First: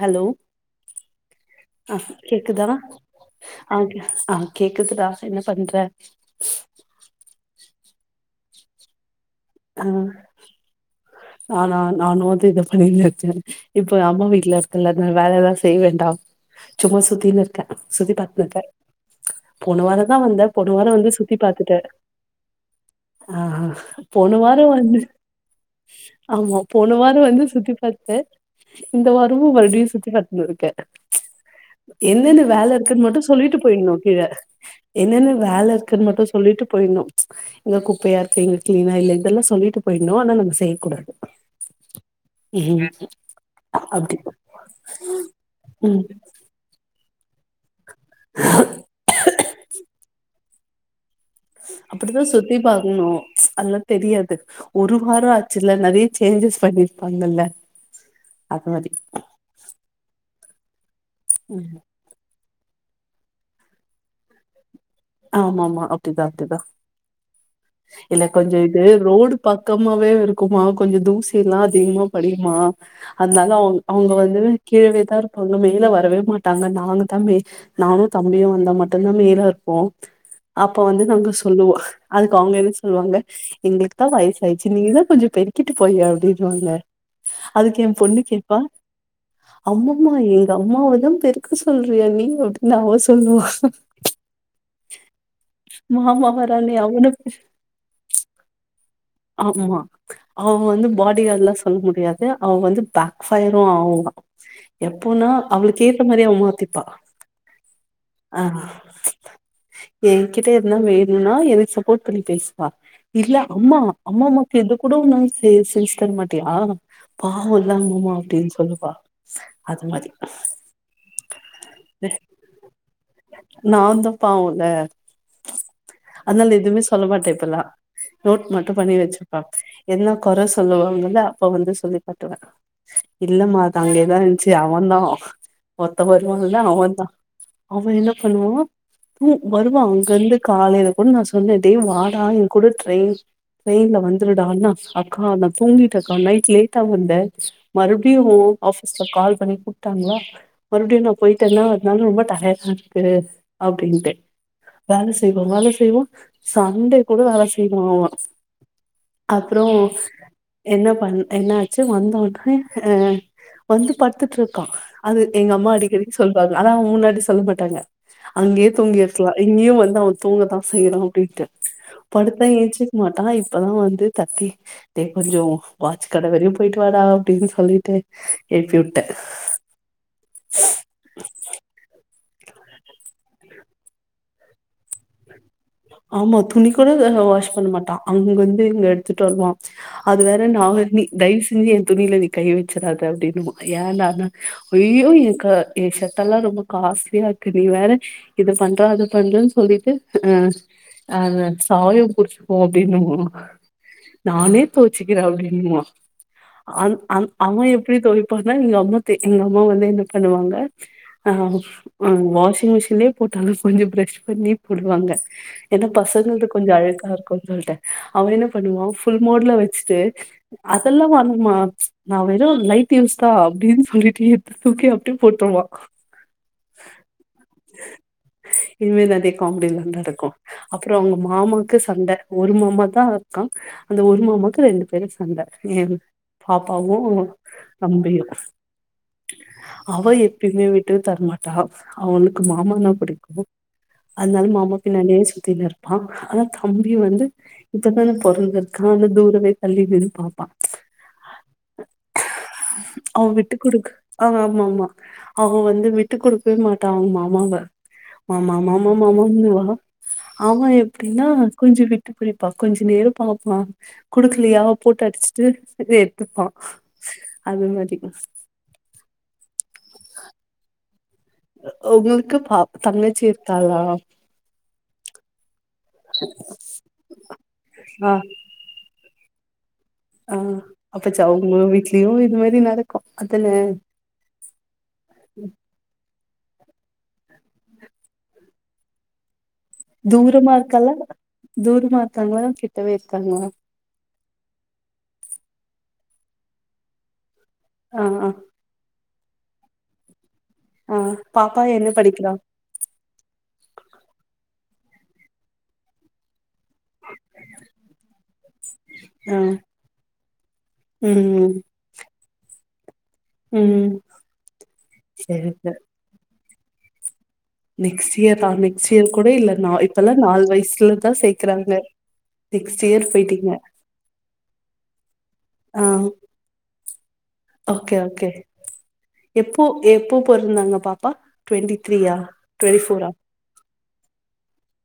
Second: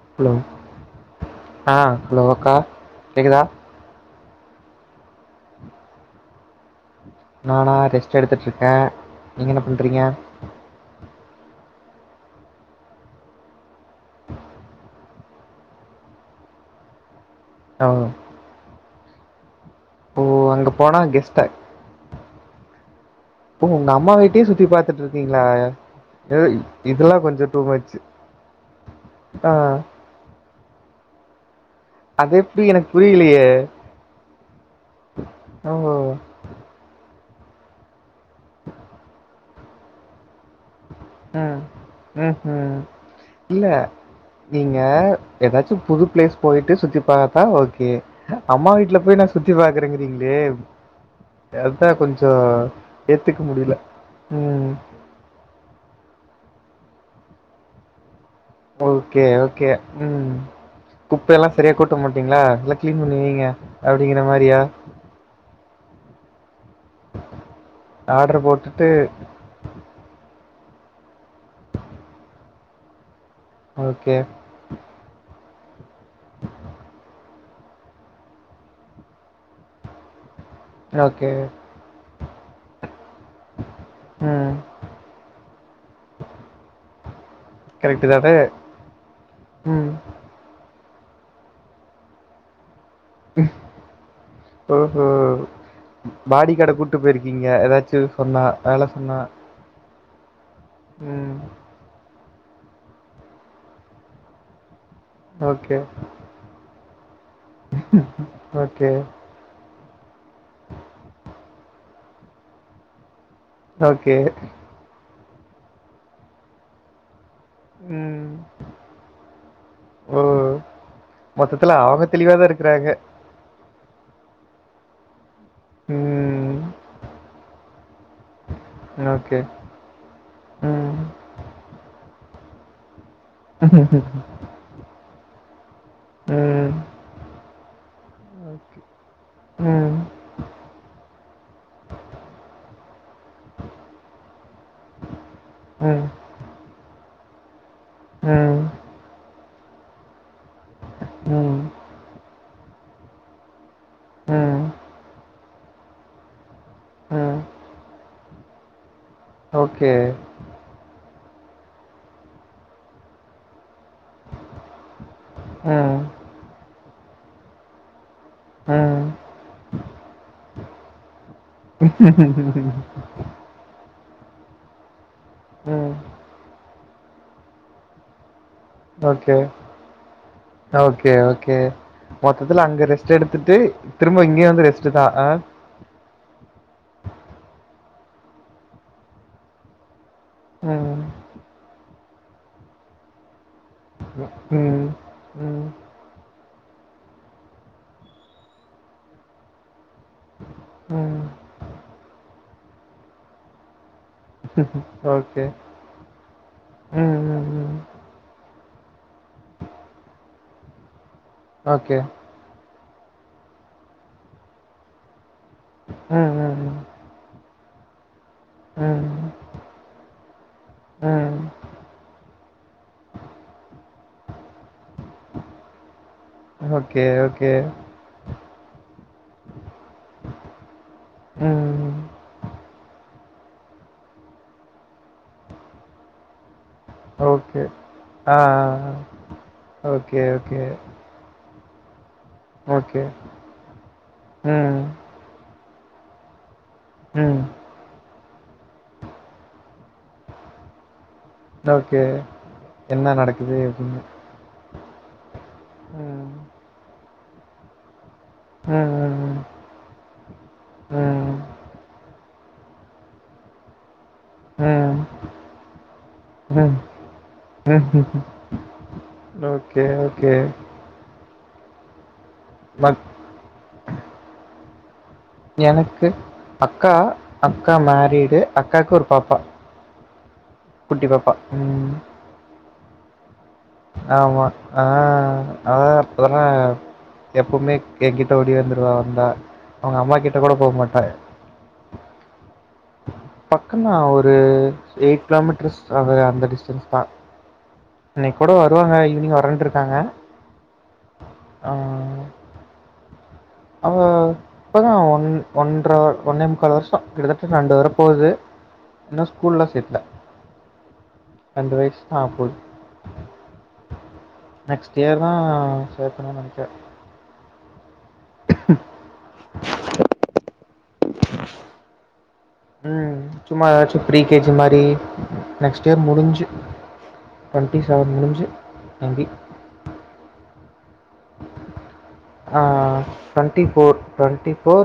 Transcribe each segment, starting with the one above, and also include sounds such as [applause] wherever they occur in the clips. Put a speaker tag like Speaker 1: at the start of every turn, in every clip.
Speaker 1: Hello ஆ
Speaker 2: hello அக்கா
Speaker 1: கேக்குதா
Speaker 2: கேட்குதா
Speaker 1: ஆ ஆ கேக்குதுடா என்ன பண்ற
Speaker 2: நானா ரெஸ்ட் எடுத்துட்டு இருக்கே நீங்க என்ன
Speaker 1: ஆ
Speaker 2: பண்றீங்க
Speaker 1: நானா நானு அதேதா பண்ணிட்ருக்கே ஆனா நானு அது இத பண்ணி இப்ப அம்மா வீட்டுல இருக்கல வேல எல்லா செய்ய வேண்டா சும்மா சுத்தின்னு க்க
Speaker 2: ஓ
Speaker 1: சுத்தி பாத்துனுக்க போண வாரந்தா
Speaker 2: ஓ
Speaker 1: வந்தே போண
Speaker 2: அங்கே
Speaker 1: வாரம் வந்து சுத்தி பாத்துட்டே ஆ
Speaker 2: இப்ப உங்க அம்மா
Speaker 1: போன
Speaker 2: வீட்டயே
Speaker 1: வாரோ
Speaker 2: சுத்தி
Speaker 1: வந்து
Speaker 2: பாத்துட்ருக்கீங்களா
Speaker 1: ஆமா போன வார வந்து சுத்தி
Speaker 2: மச்
Speaker 1: பாத்தே இந்த வாரமு
Speaker 2: ஆ
Speaker 1: மறுபடியு சுத்தி பாத்துன்னு இருக்கே
Speaker 2: அது
Speaker 1: என்னென்ன வேல
Speaker 2: எப்படி எனக்கு
Speaker 1: இருக்குன்னு மட்டு
Speaker 2: புரியலையே
Speaker 1: சொல்லிட்டு போயிட்ணு கீழ என்னென்னு வேல
Speaker 2: ஓ
Speaker 1: இருக்குன்னு மட்டு சொல்லிட்டு போயிட்ணு இங்க குப்பையா இரு கிங்க க்லீனா இல்லை இதெல்லா சொல்லிட்டு போயிட்னு ஆனா நாம செய்
Speaker 2: ஆ ஆ ஆ இல்ல
Speaker 1: அப்டி
Speaker 2: நீங்க ஏதாச்சு
Speaker 1: ம்
Speaker 2: புது பிளேஸ் போயிட்டு சுத்தி பா த்தா ஓக்கே அம்மா வீட்ல போய் நா சுத்தி பாக்குறேங்கிறீங்களே
Speaker 1: அப்டிதா சுத்தி பாக்கனு
Speaker 2: ஏற்றுக்க
Speaker 1: ம்ச்
Speaker 2: முடியல
Speaker 1: அதெல்லா தெரியாது
Speaker 2: ம்
Speaker 1: ஒரு வார ஆச்சு இல்ல நெரைய சேஞ்சஸ் பண்ணிருப்பாங்கல
Speaker 2: ஓக்கே ஓக்கே ம் குப்ப எல்லா செரியா கூட்ட மாட்டீங்களா எல்லா கிளீன் பண்ணுவீங்க அப்டிங்கிற மாரியா
Speaker 1: ஆமா ஆமா அப்டிதா அப்டிதா இல்ல
Speaker 2: ஆர்டர்
Speaker 1: கொஞ்ச இது
Speaker 2: போட்டுட்டு
Speaker 1: ரோடு பக்கமாவே இருக்குமா கொஞ்ச தூசி எல்லா அதிகமா படியுமா அதனால அவங் அவங்க
Speaker 2: ஓகே,
Speaker 1: வந்து கீழவேதா இருக் ஒண்ணு மேல வரவே மாட்டாங்க நானு தம்பி நானு தம்பியு வந்தா மட்டுதா மேல இருப்போ அப்போ வந்து நாங்க
Speaker 2: ஓகே.
Speaker 1: சொல்லுவோ அதுக்கு அவங்க என்ன சொல்வாங்க எங்களுக்கு தா
Speaker 2: ம்.
Speaker 1: வயசாச்சு நீங்கதா கொஞ்சு பெருக்கிட்டு போயே அப்டின்னுவாங்க அதுக்கு என்
Speaker 2: கரெக்ட்டு
Speaker 1: பொண்ணு
Speaker 2: தான?
Speaker 1: கேப்பா
Speaker 2: ம்.
Speaker 1: அம்மம்மா எங்க அம்மா வந்து பெருக்க சொல்றியா நீ அப்டி னு அவோ சொல்லுவ
Speaker 2: ம் பாடி கட கூட்டு
Speaker 1: அவன பெ-
Speaker 2: போயிருக்கீங்க ஏதாச்சு சொன்னா அதனால
Speaker 1: ஆமா அவங்க வந்து பாடி
Speaker 2: ம்.
Speaker 1: கார்ட்லா சொல்ல முடியாது அவுங்க வந்து பேக் ஃபயரு ஆவுங்க எப்போனா
Speaker 2: ஓகே,
Speaker 1: அவளுக்கு ஏத்த மாரி அவ மாத்திப்பா ஆ
Speaker 2: ஓகே
Speaker 1: என்கிட்ட எதுனா வேணுனா எனக் சப்போர்ட் பண்ணி பேசுவா இல்ல அம்மா
Speaker 2: ஓகே.
Speaker 1: அம்மம்மா கேட்டகூட [unintelligible] செஞ்சு தர மாட்டியா பாவ இல்ல அம்மம்மா
Speaker 2: ம்.
Speaker 1: அப்டின்னு சொல்லுவா அது மாரி
Speaker 2: ஓ! மொத்தத்துல அவங்க தெளிவா தான் இருக்கறாங்க.
Speaker 1: நா தா பாவல அதனால
Speaker 2: ம்.
Speaker 1: எதுவுமே சொல்ல மாட்ட இப்பல்லா நோட் மண் பண்ணி
Speaker 2: ஓகே.
Speaker 1: வச்சிருப்ப என்ன குற
Speaker 2: ம்.
Speaker 1: சொல்லுவாங்கள அப்ப வந்து சொல்லி பத்துவ இல்லம்மா அது
Speaker 2: ம்.
Speaker 1: அங்கேதா இருந்துச்சு அவந்தா ஒருத்த வருவாங்களா
Speaker 2: ம்.
Speaker 1: அவங்கதா அவ என்ன பண்ணுவா, ம் வருவா அங்கருந்து காலைல கூட நா சொன்னே டேய் வாடா எங் கூட ட்ரெயின் ட்ரெயின்ல வந்துருடானா அக்கா நா தூங்கிட்டக்கா நைட் லேட்டாவு குந்த மறுபடியு
Speaker 2: ம்.
Speaker 1: ஆஃபீஸ்ல கால் பண்ணி கூப்ட்டாங்களா மறுபடியு நா போயிட்டன்னா அதனால ரொம்ப டயடு ருக்கு அப்டின்ட்டு
Speaker 2: ம்.
Speaker 1: வேல செய் ரொம்ப நாளு செய்வோ சண்டே கூட
Speaker 2: ம்.
Speaker 1: வேல செய்வா அவ அப்றோ என்ன பண் என்னாச்சு வந்தோனே, அ வந்து படுத்துட்டு இருக்கா அது எங்க அம்மா அடிக்கடி சொல்வாங்க ஆனா மூன்னாட்டி சொல்லமாட்டாங்க அங்கேயே தூங்கிருக்கலா இங்கையு வந்து அவ தூங்கதா செய்றா அப்டின்ட்டு படுத்தா ஏஞ்சிக்க மாட் ப்பதா வந்து கத்தி டே கொஞ்சோ வாச்சு கட வரியு போய்ட்டு வாடா அப்டின் சொல்லிட்டு எழுப்பி விட்டே
Speaker 2: ஓகே ஓகே ஓகே மொத்தத்துல அங்க ரெஸ்ட் எடுத்துட்டு திரும்ப இங்கயு வந்து ரெஸ்டுதா அ
Speaker 1: ஆமா துணி கூட அங்க வாஷ் பண்ண மாட்டா அங்கந்து இங்க எடுத்துட்டு வருவான் அது வேற நா நீ
Speaker 2: ம்.
Speaker 1: தைய்வு செஞ்சு துணில நீ கை வச்சறாத அப்டின்னுவா ஏன்டா நா
Speaker 2: ம்.
Speaker 1: அய்யோ எ க
Speaker 2: ம்.
Speaker 1: எ சட்டல்லா ரொம்ப காஸ்ட்லியாருக்கு நீ வேற இத பண்ற அத பண்றன் சொல்லிட்டு
Speaker 2: ம்.
Speaker 1: அந்த சாயோ புடிச் ஓ அப்டின்னமோ நானே தொவச்சுக்கிற
Speaker 2: ஓகே.
Speaker 1: அப்டின்வா
Speaker 2: ம். ம்.
Speaker 1: அவ
Speaker 2: ம்.
Speaker 1: எப்டி தொவைப்பா எங்க அம்மா எங்க அம்மா வந்து என்ன பண்ணுவாங்க
Speaker 2: ஓகே.
Speaker 1: அ வாஷிங் மிஷி லே போட்டாலும் கொஞ்சம் ப்ரஷ் பண்ணி போடுவாங்க என்ன
Speaker 2: ம்.
Speaker 1: பசங்களுக்கு கொஞ்சம்
Speaker 2: ம்.
Speaker 1: அழுக்கா இருக்கும்ன்னு சொல்லிட்டேன் அவன் என்ன பண்ணுவான்
Speaker 2: ம்.
Speaker 1: புல்
Speaker 2: ம்.
Speaker 1: மோட்ல வச்சுட்டு
Speaker 2: ம்.
Speaker 1: அதெல்லாம்மா நான் வெறும் லைட் யூஸ் தான் அப்படின்னு சொல்லி ட்டு கே அப்படிய போட்டுருவான்
Speaker 2: ஓகே. ஓகே.
Speaker 1: இனிமே தான் காமெடிலாம் தான் இருக்கும் அப்புறம் அவுங்க மாமாக்கு
Speaker 2: ம்.
Speaker 1: சண்டை ஒரு மாமா தான் இருக்க அந்த ஒரு மாமாக்கு ரெண்டு பேரும் சந்தா பாப்பாவும்
Speaker 2: ஓகே.
Speaker 1: நம்பியும்
Speaker 2: ஆ. ஆ. ஆ.
Speaker 1: அவன்
Speaker 2: ஓகே. ஓகே.
Speaker 1: எப்பயுமே விட்டு தரமாட்டான் அவங்களுக்கு மாமனா
Speaker 2: ஓகே.
Speaker 1: பிடிக்கும் அதனால மாமா
Speaker 2: ம்.
Speaker 1: பின்னாலே சு த்தினு இருப்பான் அத தம்பி வந்து
Speaker 2: ம்.
Speaker 1: இப்பதான பொறந்தற்கான தூரவே தள்ளிவிம் பார்ப்பான்
Speaker 2: ஓக்கே என்ன
Speaker 1: அவ விட்டு
Speaker 2: நடக்குது
Speaker 1: குடுக்க
Speaker 2: எப்படின்னு
Speaker 1: ஆ ஆமா ஆமா அவ வந்து விட்டு கொடுக்கவே மாட்டா அவங்கம்மா மாங்க மாமா மாமா
Speaker 2: ம். ம்.
Speaker 1: மானுவா அவ எப்படின்னா
Speaker 2: ம்.
Speaker 1: கொஞ்சு விட்டு குறிப்பா கொஞ்சு நேரோ பாப்பாக்கு குடுக்கலையா
Speaker 2: ம்.
Speaker 1: போட்டு அடிச்சுட்டு எடுத்துப்பா
Speaker 2: ம்.
Speaker 1: அந்த மாரி
Speaker 2: ஓக்கே ஓக்கே
Speaker 1: உங்களுக்கு க்கு பா
Speaker 2: பட்
Speaker 1: தங்கச்சி இருக்காளா
Speaker 2: எனக்கு அக்கா அக்கா
Speaker 1: ஆ
Speaker 2: மேரீடு அக்காக்கு ஒரு பாப்பா
Speaker 1: ஆ
Speaker 2: குட்டி
Speaker 1: அப்ப
Speaker 2: பாப்பா.
Speaker 1: சவுங்களும்
Speaker 2: ம்.
Speaker 1: வீட்லியும் இது மாதிரி நட
Speaker 2: ஆமா ஆ அதா அதெல்லா எப்பவுமே என்கிட்ட ஓடி வந்துடுதாகவா வந்தா அவங்க அம்மா
Speaker 1: தூர
Speaker 2: கிட்ட கூட போ
Speaker 1: மார்க்கல்லா தூர மார்காங்க கல கேட்
Speaker 2: பக்கன்னா ஒரு எயிட் கிலோமீட்டர்ஸ் அவ அந்த டிஸ்டன்ஸ் தா
Speaker 1: ஆ ஆ
Speaker 2: இன்னைக் கூட வருவாங்க இப் ஈவினிங் வரண்டு இருக்காங்க
Speaker 1: ஆ பாப்பா
Speaker 2: ஆ
Speaker 1: என்ன படிக்கிறா
Speaker 2: அவ இப்பதா ஒன் ஒன்ற ஒன்னே மு முக்கால் வருஷோ கிட்டத்தட்ட ரெண்டு வர போகுது இன்னு
Speaker 1: ஆ
Speaker 2: ஸ்கூல்லா சேக்கல
Speaker 1: ம்
Speaker 2: ரெண்டு வயசு ஆவப்போது
Speaker 1: ம்
Speaker 2: நெக்ஸ்ட் இயர் தா
Speaker 1: சரி சரி
Speaker 2: சேத்தனூனு நினைக் [unintelligible]
Speaker 1: நெக்ஸ்ட் இயர் ஆ நெக்ஸ்ட் இயர் கூட இல்ல நா இப்பல்லா நாலு வயசுல தா சேக்குறாங்க
Speaker 2: உம் சும்மா ஏதாச்சும் ப்ரீ கேஜி மாதரி நெக்ஸ்ட் இயர் முடிஞ்சு டுவெண்ட்டி
Speaker 1: ஓக்கே
Speaker 2: செவன்
Speaker 1: ஓக்கே
Speaker 2: முடிஞ்சு மேபி
Speaker 1: எப்போ எப்போ பொறந்தாங்க பாப்பா ட்வென்டி த்ரீயா ட்வென்டி ஃபோர்ரா
Speaker 2: ஆ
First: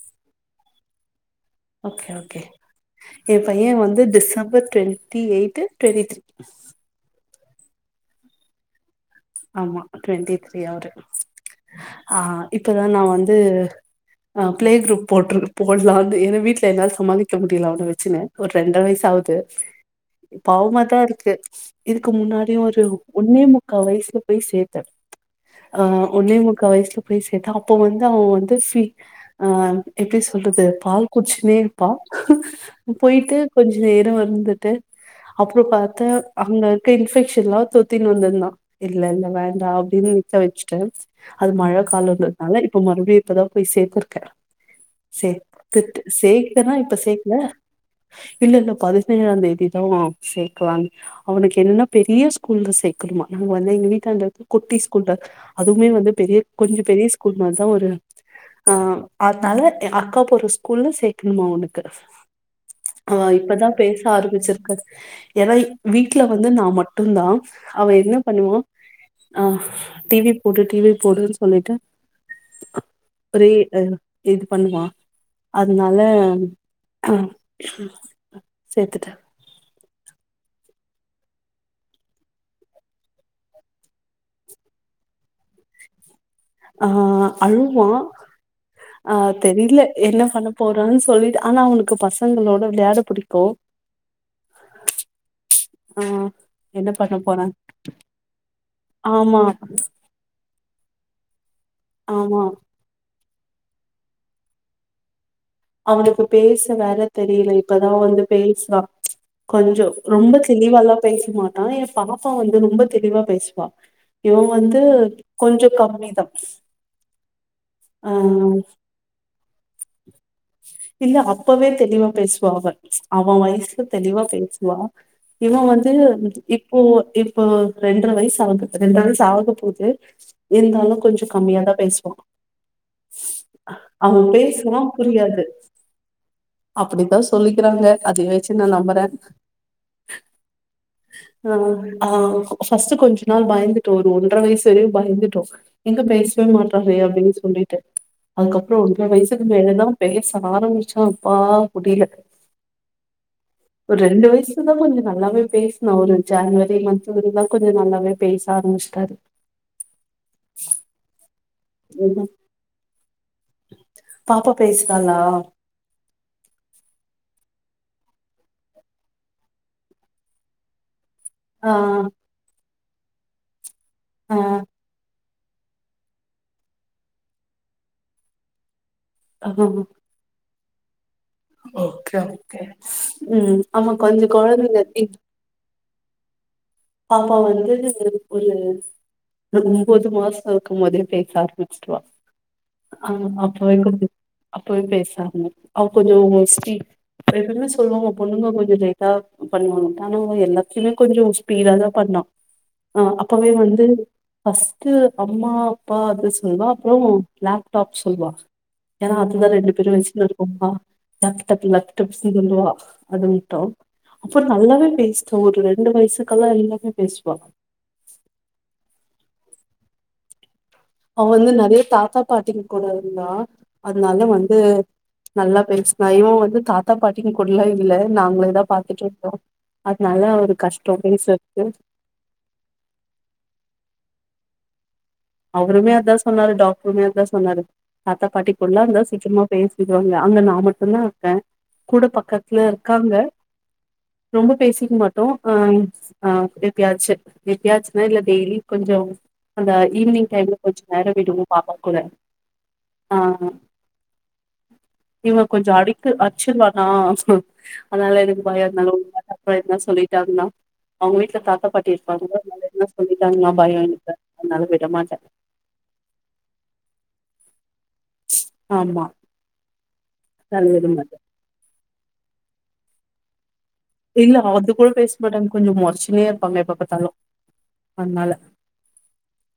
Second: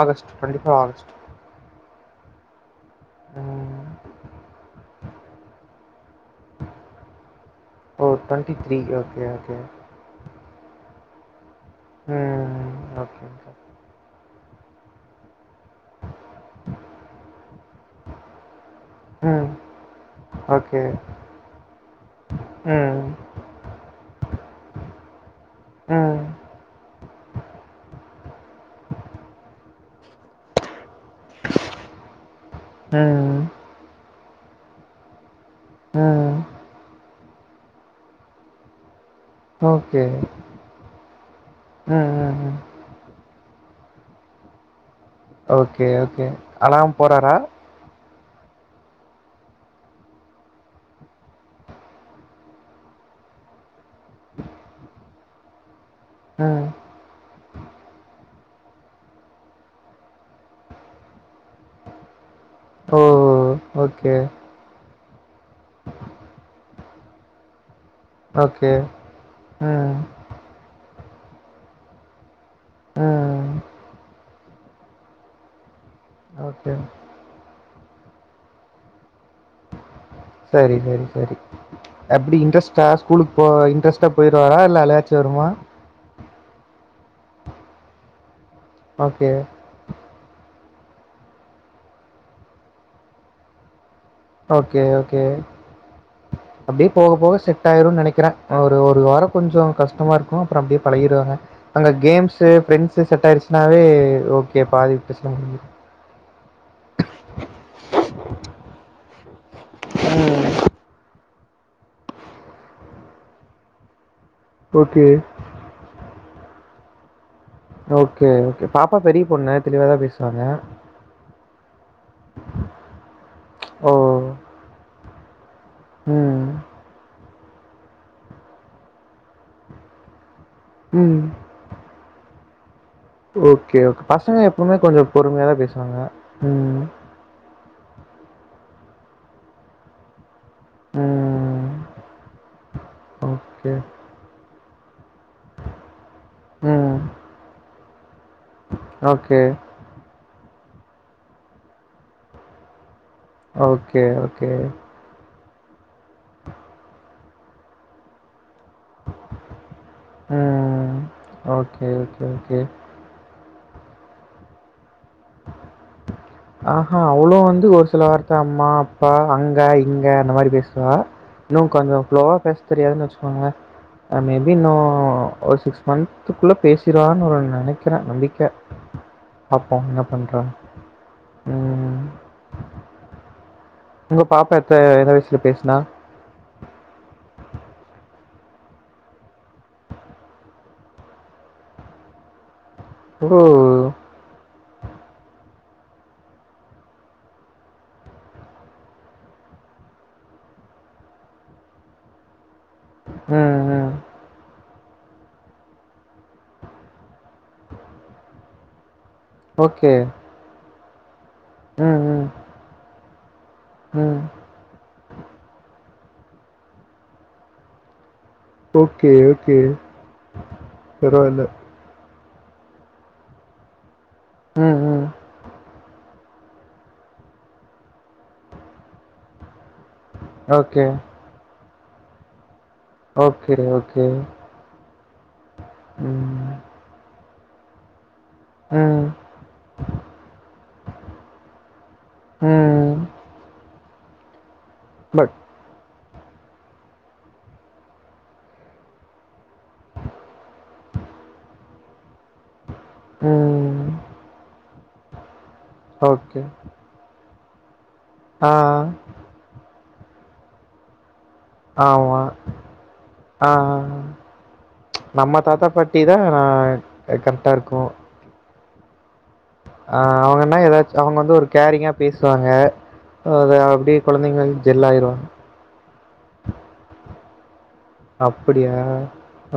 Speaker 2: ஆகஸ்ட் கண்டிபா ஆகஸ்ட்
Speaker 1: ஓகே ஓகே என் பைய வந்து December twenty eight twenty three
Speaker 2: ஓ ட்வென்டி த்ரீ ஓ
Speaker 1: ஆமா ட்வென்டி ரி அவுரு ஆஹ்
Speaker 2: ம்
Speaker 1: இப்பதா நா
Speaker 2: ஓகே
Speaker 1: வந்து ஹ பிளே குரூப் போட்டுரு போடலாம்ந்து என் வீட்ல என்னால சமாளிக்க முடியல அவன வச்சுன்னு ஒரு ரெண்டரை வயசு ஆகுது
Speaker 2: ம் ஓகே
Speaker 1: பாவமா தா இருக்கு இதுக்கு முன்னாடி ஒரு
Speaker 2: ம்
Speaker 1: ஒன்னே முக்க வயசு போய் சேத்த ஆஹ்
Speaker 2: ம்
Speaker 1: ஒன்னே முக்க வயசுல போய் சேத்த அப்ப வந்து அவன் வந்து பீ ஹ ஹான் எப்படி சொல்றது பால் குடிஷ்ணே இருப்பா போயிட்டு
Speaker 2: ம்
Speaker 1: கொஞ்சோ நேரோ வரு வந்துட்டு அப்ரோ பாத்த
Speaker 2: ம்
Speaker 1: அங்க இருக்க இன்பெக் ஷ எல்லா தொத்தின்னு வந்துந்தா இல்ல இல்ல வேண்டா
Speaker 2: ஓகே
Speaker 1: அப்படின்னு நிக்க வச்சிட்டு அது மழ
Speaker 2: ம் ம்
Speaker 1: காலம்ன்றதுனால இப்ப மறுபடியு இப்பதா போய் சேர்த்துருக்க
Speaker 2: ஓகே
Speaker 1: சேத்துட்டு
Speaker 2: ஓகே
Speaker 1: சேக்குற இப்ப
Speaker 2: அலாம்
Speaker 1: சேக்ல
Speaker 2: போகிறாரா
Speaker 1: இல்ல இல்ல பதினேழாந் தேதிதா சேக்கலாம் அவனுக்கு என்ன னா பெரிய ஸ்கூல்ல சேர்க்கணுமா நாங்க வந்து எங்க வீட் அந்த குட்டி ஷ்கூல்பேக் அது மே வந்து பெரிய
Speaker 2: ம்.
Speaker 1: கொஞ்சோ பெரிய ஸ்கூல் மாரி தா ஒரு அ அதனால அக்காபோற ஸ்கூல்ல சேக்கணுமா அவனக்கு
Speaker 2: ஓ!
Speaker 1: அவ இப்பதா பேச
Speaker 2: ஓகே,
Speaker 1: ஆரம்பிச்சிருக்கா ஏனா வீட்டு்ல வந்து நா மட்டுந்தா அவ பண்ணுவ
Speaker 2: ஓகே.
Speaker 1: ஆ
Speaker 2: ம்,
Speaker 1: டிவி போடு டிவி போடு போடுனு சொல்லிட்டு
Speaker 2: ம்.
Speaker 1: ரே இது பண்ணுவா அ அதனால
Speaker 2: ஓகே.
Speaker 1: ஆ சேத்துட்ட
Speaker 2: சரி சரி சரி எப்படி இன்ட்ரெஸ்ட்டா ஸ்கூலுக்கு போ இன்ட்ரெஸ்ட்டா போயிருவாரா இல்ல அலுகாச்சி வருமா
Speaker 1: ஆ அழுவ்வா ஆ
Speaker 2: ஓகே,
Speaker 1: தெரில என்ன பண்ண போறன் சொல்லிட்டு ஆனா அவனுக்கு பசங்களோட விளையாட புடிக்கூ
Speaker 2: ஓகே ஓகே
Speaker 1: ஆ என்ன
Speaker 2: அப்டியே போக
Speaker 1: பண்ண
Speaker 2: போக
Speaker 1: போறா
Speaker 2: செட் ஆயிரும்னு நினைக்கிறே ஒரு ஒரு வாரம்
Speaker 1: ஆமா
Speaker 2: கொஞ்சோ கஷ்டமா இருக்கு அப்றோ அப்படியேப் பழகிருவாங்க அங்க கேம்ஸ்
Speaker 1: ஆமா
Speaker 2: ஃபிரரெண்டஸு செட்ட ஆயிருச்சு நாவே ஓகே பாதி பிரச்
Speaker 1: அவனுக்கு பேச வேற தெரில இப்பதான் வந்து பேசுரா கொஞ்சோ ரொம்ப தெளிவல்லா பேசமாட் ஆ எ பாப்பா வந்து ரொம்ப தெளிவா பேசுவா இவன் வந்து
Speaker 2: ஓகே,
Speaker 1: கொஞ்சோ கம்மி தா
Speaker 2: ஓகே ஓகே பாப்பா பெரிய பொண்ணு தெளிவாதா பேசு
Speaker 1: இல்ல அப்பவே தெளிவா பேசுவா அவ அவ வயசு
Speaker 2: ஓ!
Speaker 1: தெளிவா பேசுவா இவன் வந்து
Speaker 2: ம்,
Speaker 1: இப்போ இப் இப்போ ரெண்டர வயசு ஆவுது ரெண்டர வயசு ஆக போது இருந்தாலு கொஞ்சோ
Speaker 2: ம்.
Speaker 1: கம்மியா தா பேசுவா
Speaker 2: ஓகே ஓகே
Speaker 1: அவன்
Speaker 2: பசங்க எப்பவுமே கொஞ்சோ பொறுமையா தா பேசுவாங்க ம்.
Speaker 1: அப்டித்தா சொல்லி க்கிறாங்க அதயே வச்சு நா நம்புறே
Speaker 2: ம்.
Speaker 1: அஹ் ஆஹ் ஆ ஃபர்ஸ்ட் கொஞ்சோ நாள்
Speaker 2: ஓகே.
Speaker 1: பயந்துட்டோ ஒரு ஒன்ற வயசு [unintelligible] பயந்துட்டோ எங்க பேச வே மாற்றாலே
Speaker 2: ம்.
Speaker 1: அப்டின்னு சொல்லிட்டு அதுக்கப்றோ ஒன்ற
Speaker 2: ஓகே.
Speaker 1: வயசுக்கு மேல தா பேசா ஆரமிச்சா பா புடில ஒரு
Speaker 2: ஓகே,
Speaker 1: ரெண்டு
Speaker 2: ஓகே.
Speaker 1: வயசுல தா கொஞ்சோ நல்லாவே பேஸ்னா ஒரு ஜன்வரி மந்த்லா கொஞ்சோ நல்லாவே பேஸ் ஆரமிச்டாரு
Speaker 2: ம். ஓகே ஓகே ஓகே
Speaker 1: பாப்பா பேசு
Speaker 2: ஆ ஆ அவ்ளோ வந்து ஒரு சில வார்த்த அம்மா அப்பா அங்க இங்க அந்த மாரி பேசுவா இன்னு கொஞ்சோ
Speaker 1: ஆஹ்
Speaker 2: [unintelligible] தெரியாதுனு வச்சுக்கோங்ளே ஆ மேபி நா ஒரு சிக்ஸ் மந்த்க்குள்ள பேசிறுவானு நெனக்கிறே நம்பிக்க பாப்போ
Speaker 1: ஆஹ்
Speaker 2: என்ன [unintelligible]
Speaker 1: ஓகே ஓகே உம் ஆமா
Speaker 2: உங்க
Speaker 1: கொஞ்சம்
Speaker 2: பாப்பா எத்த
Speaker 1: குழந்தைங்க
Speaker 2: எந்த வயசுல பேசுனா
Speaker 1: பாப்பா வந்து [unintelligible] ஒரு ஒன்பது மாசோ இருக்குபோதே பேச ஆரம்பிச்சுடுவா ஆ
Speaker 2: ஓ!
Speaker 1: [unintelligible] அப்பவே பேசா ஆரம்மனபிச்சிடுவா அவ கொஞ்சோ ஒஷ்டி எப்பவுமே சொல்லுவாங்க பொண்ணுங்க கொஞ்சு லேட்டா பண்ணுவாங்க ஆனா அவங்க எல்லாத்தயுமே கொஞ்சு பீடாத பண்ணா ஆ அப்பவே
Speaker 2: ம்,
Speaker 1: வந்து
Speaker 2: ம்.
Speaker 1: பஸ் இது அம்மா அப்பா அது சொல்வா அப்புறோ லேப்டாப் சொல்வா ஏன்னா அதுதா ரெண்டு
Speaker 2: ஓகே.
Speaker 1: பேரு வச்சுட்டு இருக்கோமா லெப்டப்
Speaker 2: ம்,
Speaker 1: லெப்டப்
Speaker 2: ம்,
Speaker 1: சொல்லுவா அதுவு அப்
Speaker 2: ம்.
Speaker 1: அப்பறோ நல்லாவே பேசிட் ஒரு [unintelligible] ரெண்டு வயசு. க்கெல்லா எல்லாமே பேசுவா.
Speaker 2: Okay okay.
Speaker 1: அவ வந்து நெறைய தாத்தா. பாட்டீங்க கூடாயிருந்தா. அதனால வந்து
Speaker 2: ம், ம்.
Speaker 1: நல்லா பேசு. நா இவ வந்து தாத்தா பாட்டி குடலா இல்ல நாங்களேதா பாத்துட்டு இருந்தோ அதனால ஒரு
Speaker 2: ஓகே.
Speaker 1: கஷ்டோ பேசுரதுக்கு
Speaker 2: ஓக்கேடி ஓக்கே.
Speaker 1: அவருமே அதுதா சொன்னாரு டாக்டருமே அதா சொ சொன்னாரு. தாத்தா பாட்டிக்குள்ளலா இருந்தா
Speaker 2: ம்,
Speaker 1: சீக்கிரமே பேசிடுவாங்க அங்க நா மட்டுந்தா இருந்தே கூட பக்கத்துல
Speaker 2: ம்.
Speaker 1: இருக்காங்க. ரொம்ப. பேசிக்க மாட்டோ.
Speaker 2: பட்
Speaker 1: ஆ எப்பியாச்சு எப்பியாச்சுன்னா இல்ல டெய்லியூ கொஞ்சு அந்த. ஈவினிங் டைம்ல கொஞ்சு நேரோ விடுவோ பாப்பா கூட. ஆ
Speaker 2: உம்.
Speaker 1: இவ. கொஞ்சு அடிக்க அச்சிருவானா. அதனால எனக்கு
Speaker 2: ஆ,
Speaker 1: பயோ அதனால. [unintelligible] சொல்லிட்டாங்கன்னா அவங்க வீட். த தாத்தா பாட்டி இருப்பாங்க
Speaker 2: ஆமா.
Speaker 1: அதனா என்ன சொல்லிட்டாங்கனா
Speaker 2: ஆ.
Speaker 1: பயோ எனக்கு அதனால. மாட்டே
Speaker 2: நம்ம தாத்தா பாட்டி தா கரெக்ட். ரெக்டா இருக்கு.
Speaker 1: ம்ச் ஆமா.
Speaker 2: ஆ அவங்கன்னா
Speaker 1: அதனால விட
Speaker 2: ஏதாச்சு அவங்க
Speaker 1: மாட்டே
Speaker 2: வந்து ஒரு கேரிங்கா. பேசுவாங்க அது.
Speaker 1: இல்ல
Speaker 2: குழந்தைங்களுக்கு
Speaker 1: அது
Speaker 2: ஜெல்
Speaker 1: கூட பேச
Speaker 2: ஆயிருவாங்க.
Speaker 1: மாட்டாங்க கொஞ்சு மொறச்சு. திட்டினே இருப்பாங்க எப்ப பாத்தாலு. அதனால
Speaker 2: அப்படியா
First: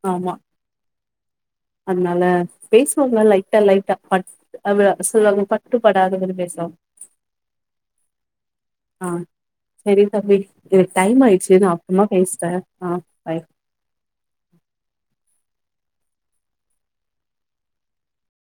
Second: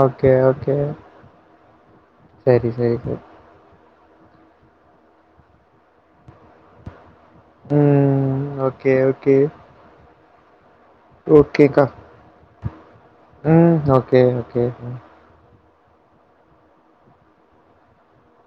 Speaker 2: ஓக்கே
Speaker 1: ஆமா
Speaker 2: ஓக்கே.
Speaker 1: அதனால பேசுவாங்க லைட்டா லைட்டா. பட் அவ பட்டுப்படாத மாதிரி பேசுவாங்க.
Speaker 2: உம் okay okay okay.
Speaker 1: Subway time ஆயிடுச்சு நா அப்புறமா பேசுரே
Speaker 2: உம் ஓக்கே ஓக்கே